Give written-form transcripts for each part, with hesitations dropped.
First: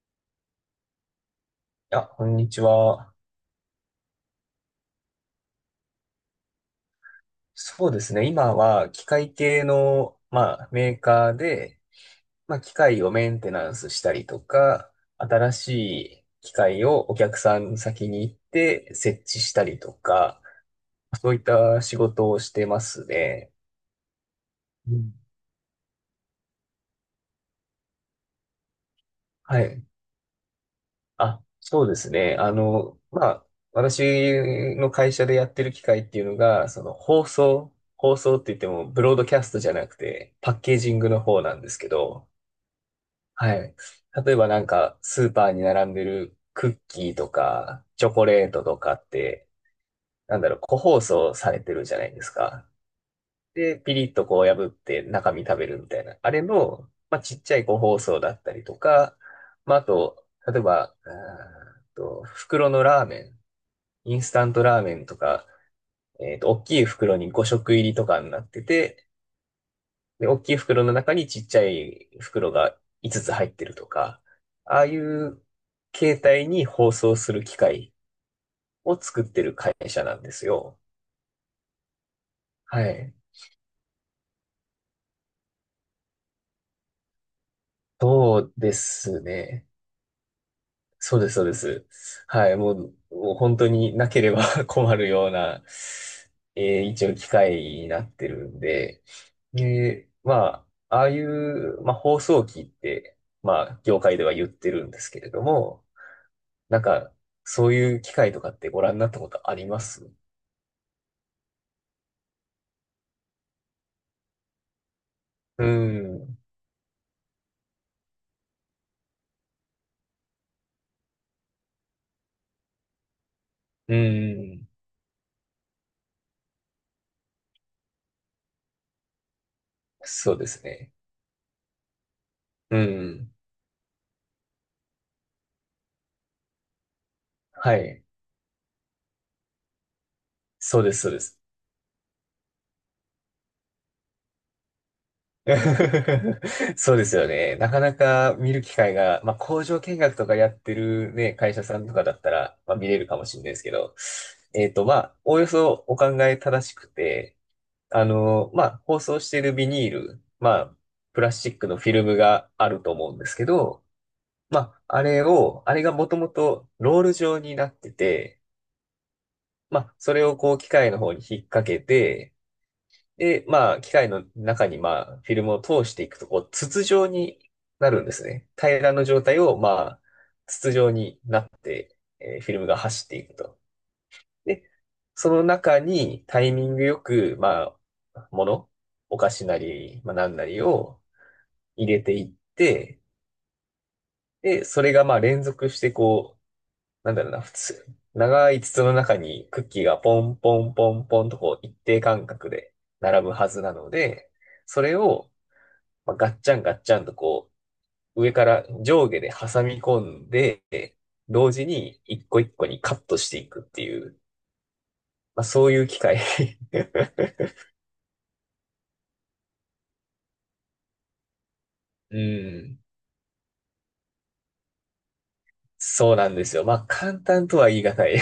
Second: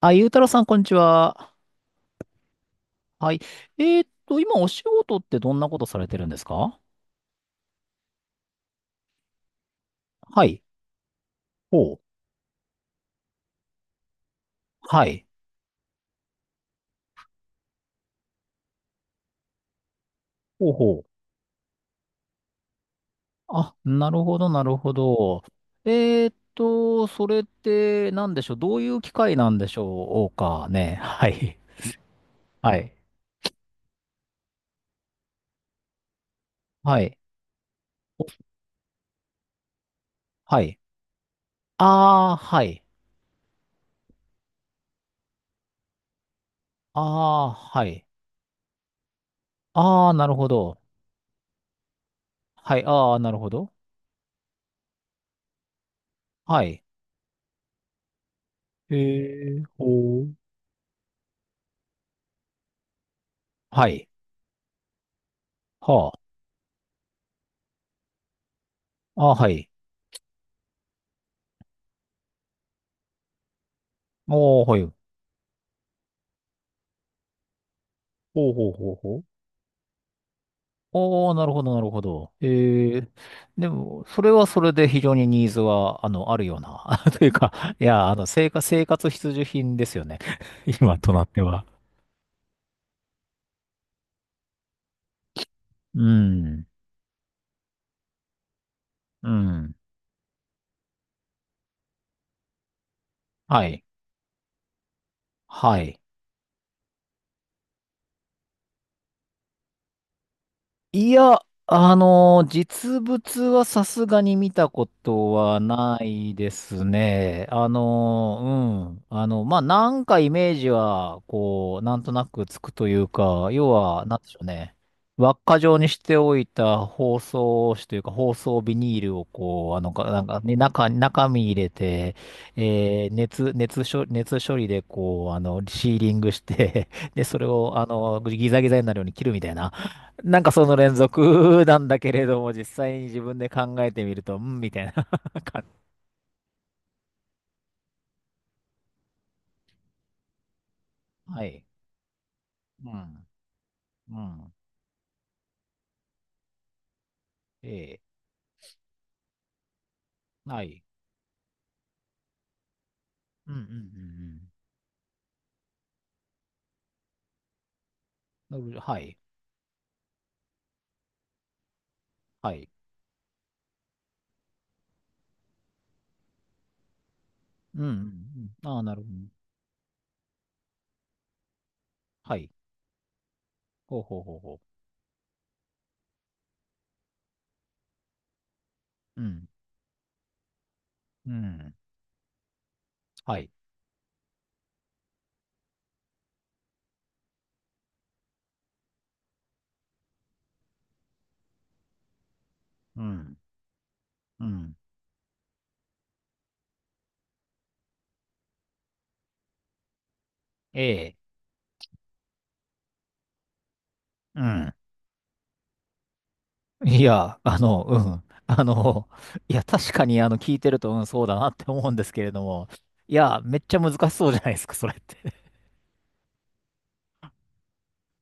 あ、ゆうたろうさん、こんにちは。いや、こんにちは。はい。今、お仕事ってどんなことされてるんですか？そうですね。今は機械系の、はい。メーカーで、ほう。機械をメンテナンスしたりとか、はい。新しい機械をお客さん先に行って設置したりとか、ほうほう。そういった仕事をしてますね。あ、なるほど、なるほうん、ど。それって、なんでしょう。どういう機会なんはでしい。ょうかね。はあ、い。そうですね。はい。私の会社でやってる機械っていうのが、はい。放送って言ってもブロードキャストじゃなくて、パはッケい。ージングの方なんですけど、ああ、はい。はい。例えばなんか、スーパーに並んでるクッあキーとあ、はか、い。チョコレートとかって、ああ、なるなんほだろう、個ど。包装されてるじゃないですか。はい。ああ、なるほど。で、ピリッとこう破って中身食べるみたいな。あれはい。の、ちっちゃい個包装だったりとか、あほと、う。例えば、袋のラーメン、はい。インスタントラーメンとか、はあ。大きい袋に5食入りとかになってて、ああ、はい。で、大きい袋の中にちっちゃい袋が5つつ入ってるとか、おー、はああい。いう携帯に包装する機械ほうほうほうをほ作う。ってる会社なんですよ。おー、なるほど、なるほど。はい。でも、それはそれで非常にニーズは、あるような。というか、いや、そうで生活す必需ね。品ですよね。今とそうなっです、てそうでは。す。はい。もう本当になければ 困るような、うん。一応機械になってるんで、うん。で、まあ、ああいう、まあ、包装機って、はい。業界では言ってるんですけれどはも、い。なんか、そういう機会とかってご覧になったことあります？いや、実物はさすがに見たことはうないん。ですね。うん。まあ、なんかイメージは、こう、なんとなくつくというか、要うは、なんでしょうん。ね。輪っか状にしておいた包装紙というか、包装ビニールをこう、かなんそうか、でね、すね。中身入れて、うん。熱処理でこう、シーリングして、で、それはを、い。ギザギザになるように切るみたいな。なんかそのそうで連す、そうです。続なんだけれども、実際に自分で考えてみると、うん、みたいな 感じ。そうですよね。なかなか見る機会が、工場見学とかやってるね、は会い。社さんとかだったら、見うれるかもん。しれないですけど、うん。おおよそお考え正しくて、ええ。包装しているビニール、はい。プラスチックのフィルムがあると思うんですけうんうんうんうど、ん。あれを、あれがもともとロール状になってて、なるほど。はい。それをこう機械の方に引っ掛けて、はい。で、機械の中にフィルムを通していくと、こう、筒状にうんうなるんですね。んうん。あ平あ、らなるのほど状ね。態を筒状になって、はフい。ィルムが走っていくと。ほうほうほうほで、その中にタイミングよく、あ、もの、おう。う菓子ん。なり、なんなりをうん。入れていって、はい。で、それが連続してこう、なんだろうな、普通、長い筒の中にクッキーがポンポンポンポンとこう一定間隔でう並ぶん。はずなので、うん。それをガッチャンガッチャンとこう上から上下で挟み込んで、ええ。同時に一個一個にカットしていくっていう、うん。そういう機械。いや、うん。いや、確かに、聞いてると、うん、そうだなって思うんで すうけれども、ん。いや、めっちゃ難しそうじゃないですか、それって。そうなんですよ。簡単とは言い難い。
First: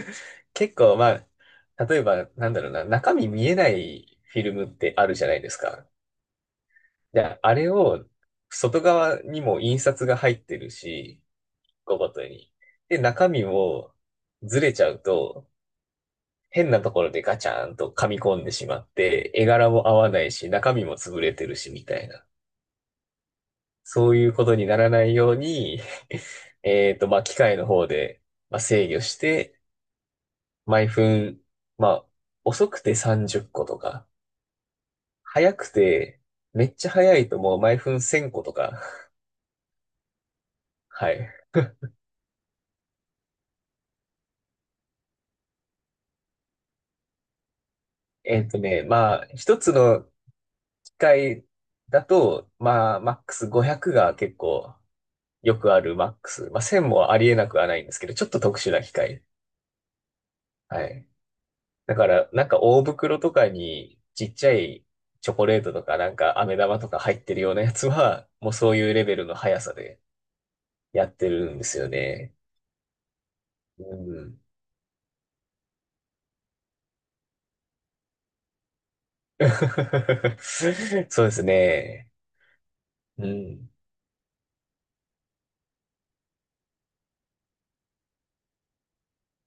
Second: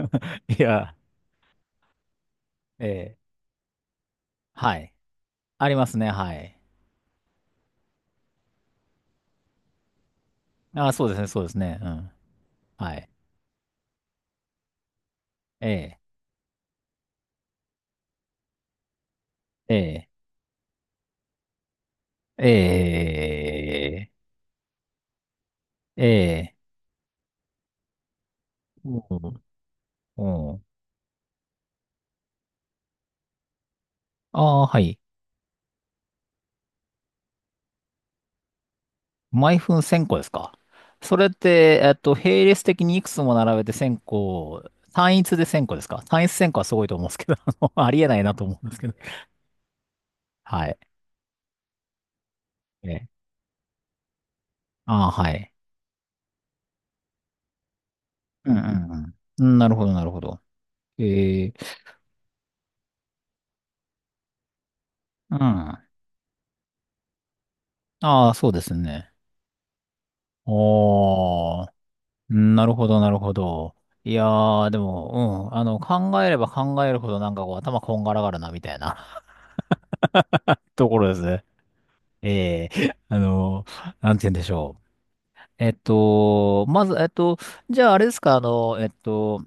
い結や、構例えばなんだろうな、え中身え。見えないフィルムっはい。てあるじゃないですありまか。すね。はい。で、あれを外側にも印刷が入ってるあ、そうですし、ね。そうですね。うごん。ごとに。はで、い。中身もずれちゃうと、ええ、変なところでガチャーンと噛み込んでしまって、絵柄えも合え、わないし、中身も潰れてるし、みたいな。そうえいうことにならないように、え、ええ、機械の方で、制御して、うん。うん。毎分、まあ、遅くて30個とか、ああー、はい。早くて、めっちゃ早いともう毎分1000個とか、毎分1000個ですか？はそれっい。て、並列的にいくつも並べて1000個、単一で1000個ですか？単一10個はすごいと思うんですけど、ありえないなと思うんですけど。一つのはい。機械だと、ええ。マックス500が結構ああ、はい。よくあるマックス。1000もありえなくはないんですけど、ちょっとうん特うん殊な機うん。械。うん。なるほど、なるほど。はい。ええ、だから、なんか大袋とかにちっちゃいチョうん。コレートとあか、なんか飴玉とか入ってるようなやつは、あ、もそううでそすういうレね。ベルの速さでやってるんおでー。すようね。ん。なるほど、なるほど。ういやん。ー、でも、うん、考えれば考えるほどなんかこう、頭こんがらがるな、みたいな ところですそうですね。ね。ええ。うん。なんて言うんでしょう。まず、じゃああれですか。あの、えっと、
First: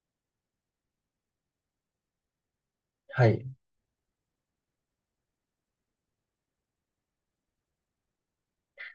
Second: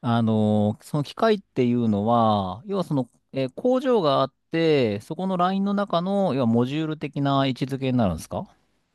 あの、その機械っていうのは、要はその、はい。工場があって、そこのラインの中の、要はモジュール的な位置づけになるんですか？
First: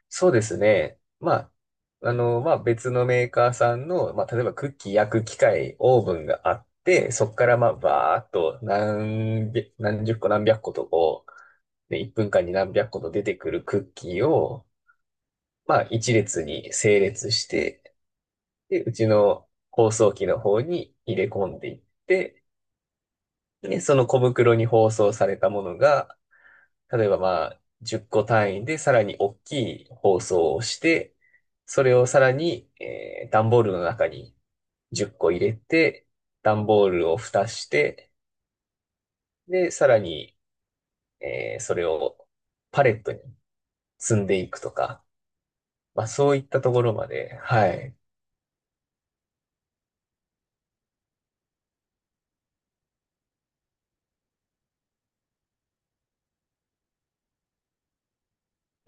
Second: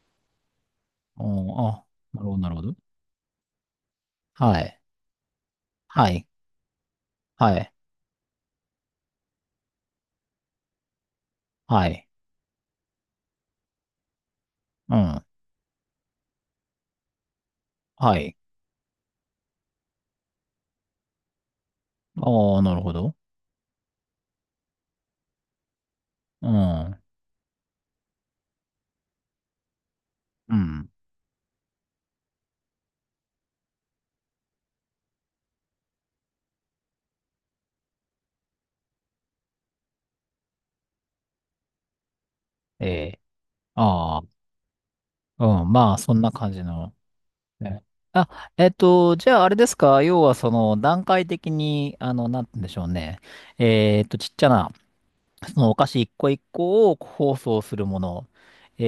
そうですね。うん、あ、なるほど、なるほど。別のメーカーさんの、例えはばクッい。キー焼く機械、オーはブンい。があって、そこかはらい。バーっと何百、何十個何百個とこう、はで、い。1分間に何百個と出てくるクッキーを、うん。一列に整列して、はい。で、うちの包装機の方に入れ込んでいって、ああ、なるほど。で、その小袋に包装されたものが、うん。例えば10個単位でさらに大きい包装うをしん。て、それをさらに、段ボールの中に10個入れて、段ボールを蓋して、で、さらに、それをパえレットにえ。あ積あ。んでいくとか、うん。まあ、そんそなういっ感たじところの。まで、はね。い。あ、じゃあ、あれですか。要は、その、段階的に、なんて言うんでしょうね。ちっちゃなそのお菓子一個一個を包装するもの、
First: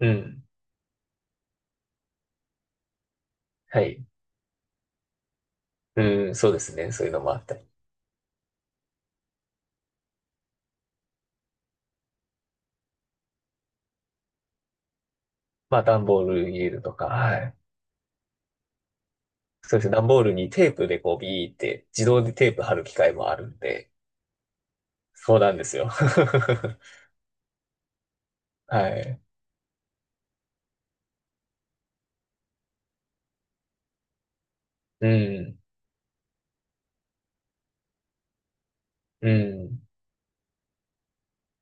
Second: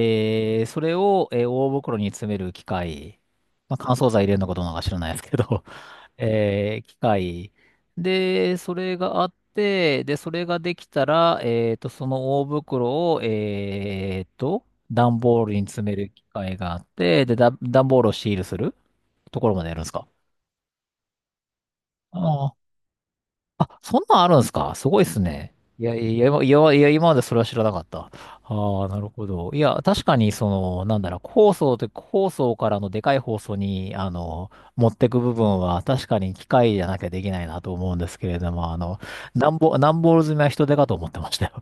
うん。ー、それを、大袋に詰める機械、まあ、は乾い。燥剤入れるのかどうなのか知らないですけど、うん、そうですね。機そういうのもあっ械。たり。で、それがあって、で、それができたら、その大袋を、段ボールに詰め段るボ機ール械入れがあるっとか、て、で、はい。段ボールをシールするところまでやそるうでんですすね。か？段ボールにテープでこうビーって自動でテあープ貼る機械もあるんあ、で、そんなんあるんですか、すごいっすそうね。なんですいよ。や、いや、いや、いや、今までそれは知らなかった。ああ、はなるい。ほど。いや、確かに、その、なんだろう、放送って、放送からのでかい放送に、持っうてく部分ん。は、確かに機械じゃなきゃできないなと思うんですけれども、うん。段ボール詰めは人手かと思ってましたよ。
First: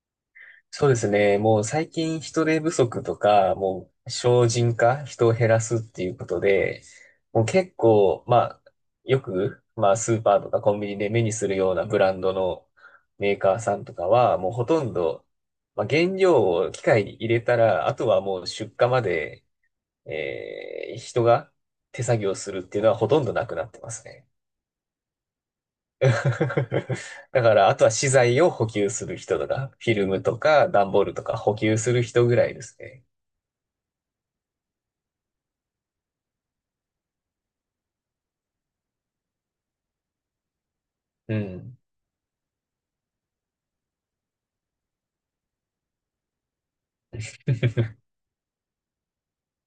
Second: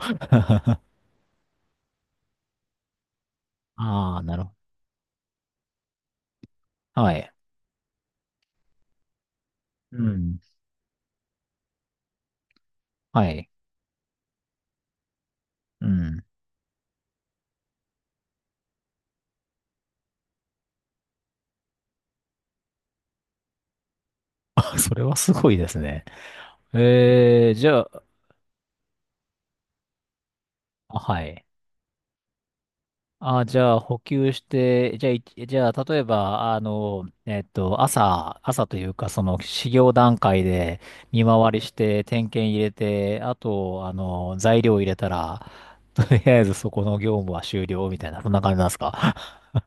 そうですね。もう最近人手不足とか、もうああ、なる省ほ人化、人を減らすっていうことで、ど。はい。もう結構、まあ、よく、まあ、うスーん。パーとかコンビニで目にするようなブランドのはメーい。カーさんとかは、もうほとんど、う原ん。料を機械に入れたら、あとはもう出荷まで、人が手作業するっていうのはほとんどなくなってますね。あ、それはすごいです ね。だかじら、あゃとはあ、資材を補給する人とか、フィルムとか、段あ、ボールはとかい。補給する人ぐらいですね。あ、じゃあ補給して、じゃあ、じゃあ、例えば、朝というか、その、始業段階で見う回りしん。て、点検入れて、あと、材料入れたら、とりあえずそこの業務は終了み たいな、そんな感じなんですか？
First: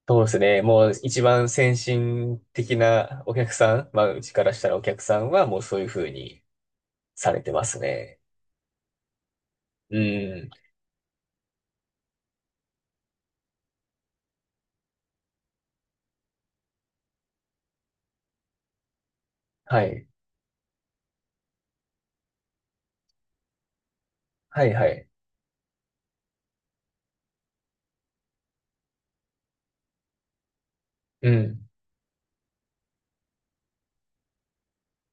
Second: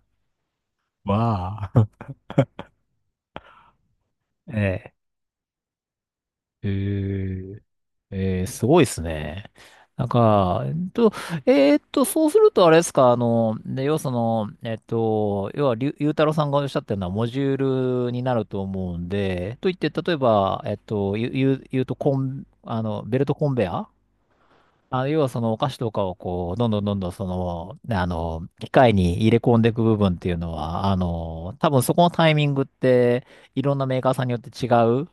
そうですね。もう 一番わ先あ。進的なお客さん、うちからえしたらおえ。客さんはもうそういうふうにえされてー、ますね。すごいですね。うなんん。か、えそうするとあれですか。で、要はその、要は、りゅゆうたろうさんがおっしゃったようなモジュールになると思うんで、といっはて、い。例えば、言うと、コン、あの、ベルトコンベア。はいはあ、い。要はそのお菓子とかをこう、どんどんどんどんその、ね、機械に入れ込んでいく部分っていうのは、うん。多分そこのタイミングって、いろんなメーカーさんによって違う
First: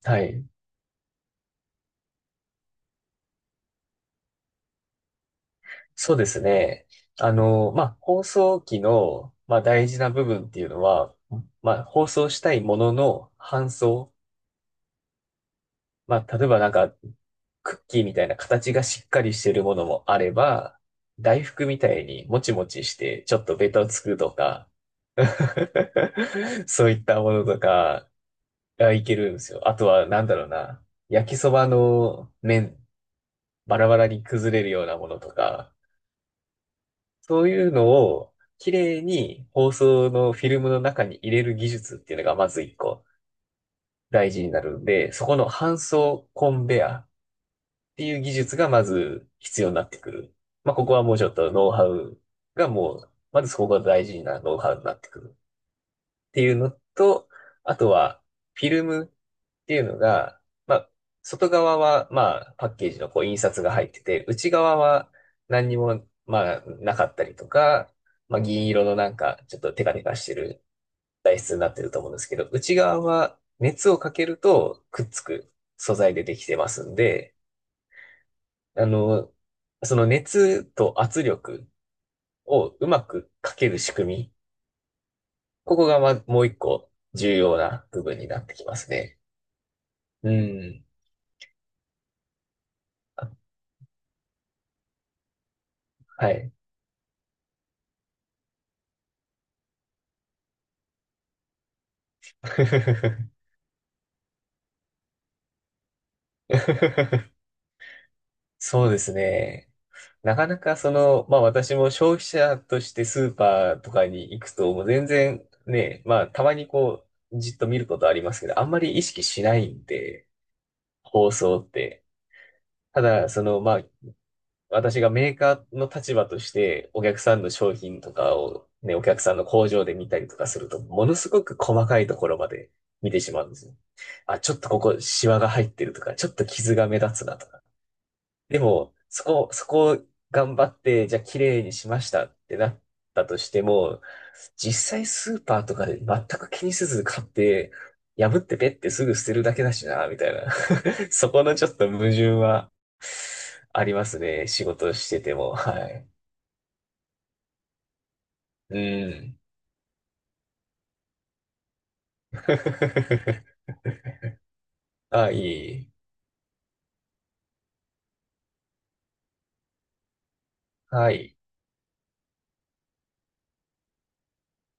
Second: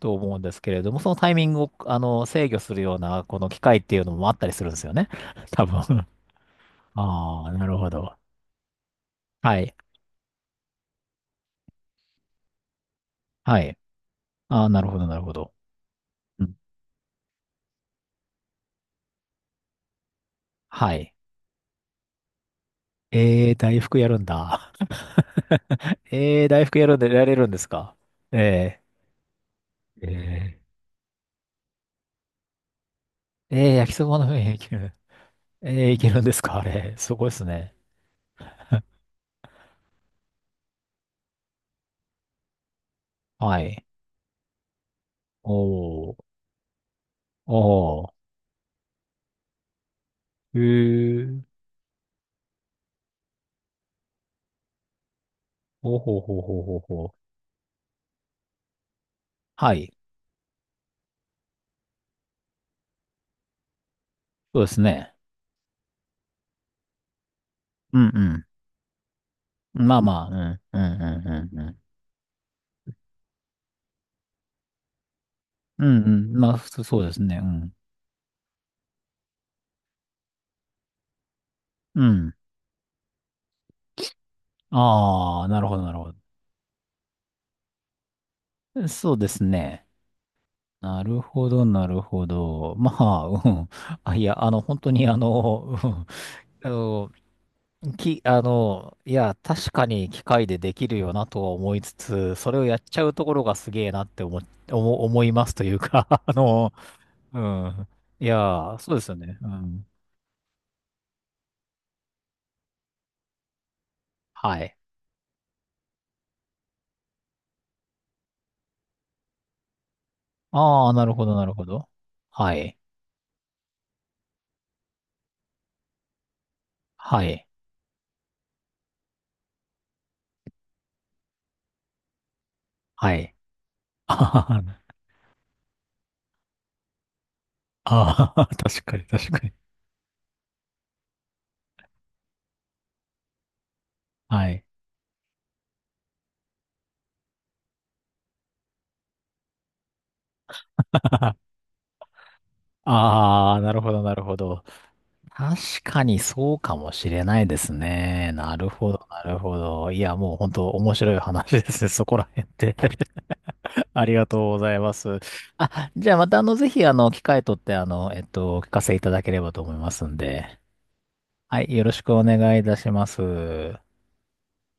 とは思うんい。ですけれども、そのタイミングを、制御するような、この機械っていうのもあったりするんですよね。多分。そうですね。ああ、なるほど。放送機の、はい。大事な部分っていうのは、放送したいもののは搬い。送。ああ、なるほど、なるほど。う例えん。ばなんか、クッキーみたいな形がしっかりしてるものもあれば、はい。大福みたいにもちもちしてちょっとベ大タを福つやくるんとか、だ。大 福やそういるんっで、たやもれのるんでとすか？かえがいけるんですよ。あとー、はなんだろうえな、焼きそばの麺、バラ焼きバラそばにの上崩にいれるけようる。なものとか、いけるんですか、あれ。すごいですそういうね。のを綺麗に包装のフィルムの中に入れる技術っていうのがまず一個はい。大事になるんで、そこの搬おー、送コンベア。っておいう技術がまず必要になってくる。ー、へここはもうちょっー、とノウハウがもう、まずそこが大事なノウハウになってくるおほっほていうほのほほ。と、あとはフィルムってはいうい。のが、まあ、外側はパッケージのこう印刷が入ってて、内そうで側すはね。何にもなかったりとか、うんうん。銀色のなんかちょっとテカまテあカましあ、てうん、るうん、うん、材う質ん、になうっん。てると思うんですけど、内側は熱をかけるとくっつくう素ん、う材でん。できまあ、てま普通すんそうですで、ね。うん。あの、その熱と圧力うん。をうまくかける仕組み。ああ、なるこほど、こなるがほもう一個重要な部分になってきまど。すそうね。ですね。うん。なるほど、なるほど。まあ、うん。あ、いや、本当に、うん、はい。あの、き、あの、いや、確かに機械でできるよなとは思いつつ、それをやっちゃうと ころがすげえなって思いますというか、うん。いや、そうそうでですすよね。うね。ん。なかなかその、私も消費者としてスーパーとかに行くはと、い。もう全然ね、たまにこう、じっと見ることありますけど、あんまり意識しないんで、ああ、なるほ包ど、なる装ほっど。て。はい。ただ、その、私がメーカーの立場としてお客はさんい。の商品とかをね、お客さんの工場で見たりとかすると、ものすごく細かいところまで見はてしい。まうんですよ。あ、あちょっとこーこシワが入ってるとか、ちょっと傷が目立つなとか。あー、で確も、かに、そ確かこ、に。そこを頑張って、じゃあ綺麗にしましたってなったとしても、はい。実際スーパーとかで全く気にせず買って、破ってペッてすぐ捨てるだけだしな、みたいな。そ このちょっと矛盾はああ、なるあほりど、まなするほね。ど。仕事してても。確はかい。にそうかもしれないですね。なるうほど、なん。るほど。いや、もう本当面白い話ですね。そこら辺で。 ありがとうございます。あ、いあ、い。じゃあまたぜひ機会とってお聞かせいただければと思いますんで。はい。はい、よろしくお願いいたします。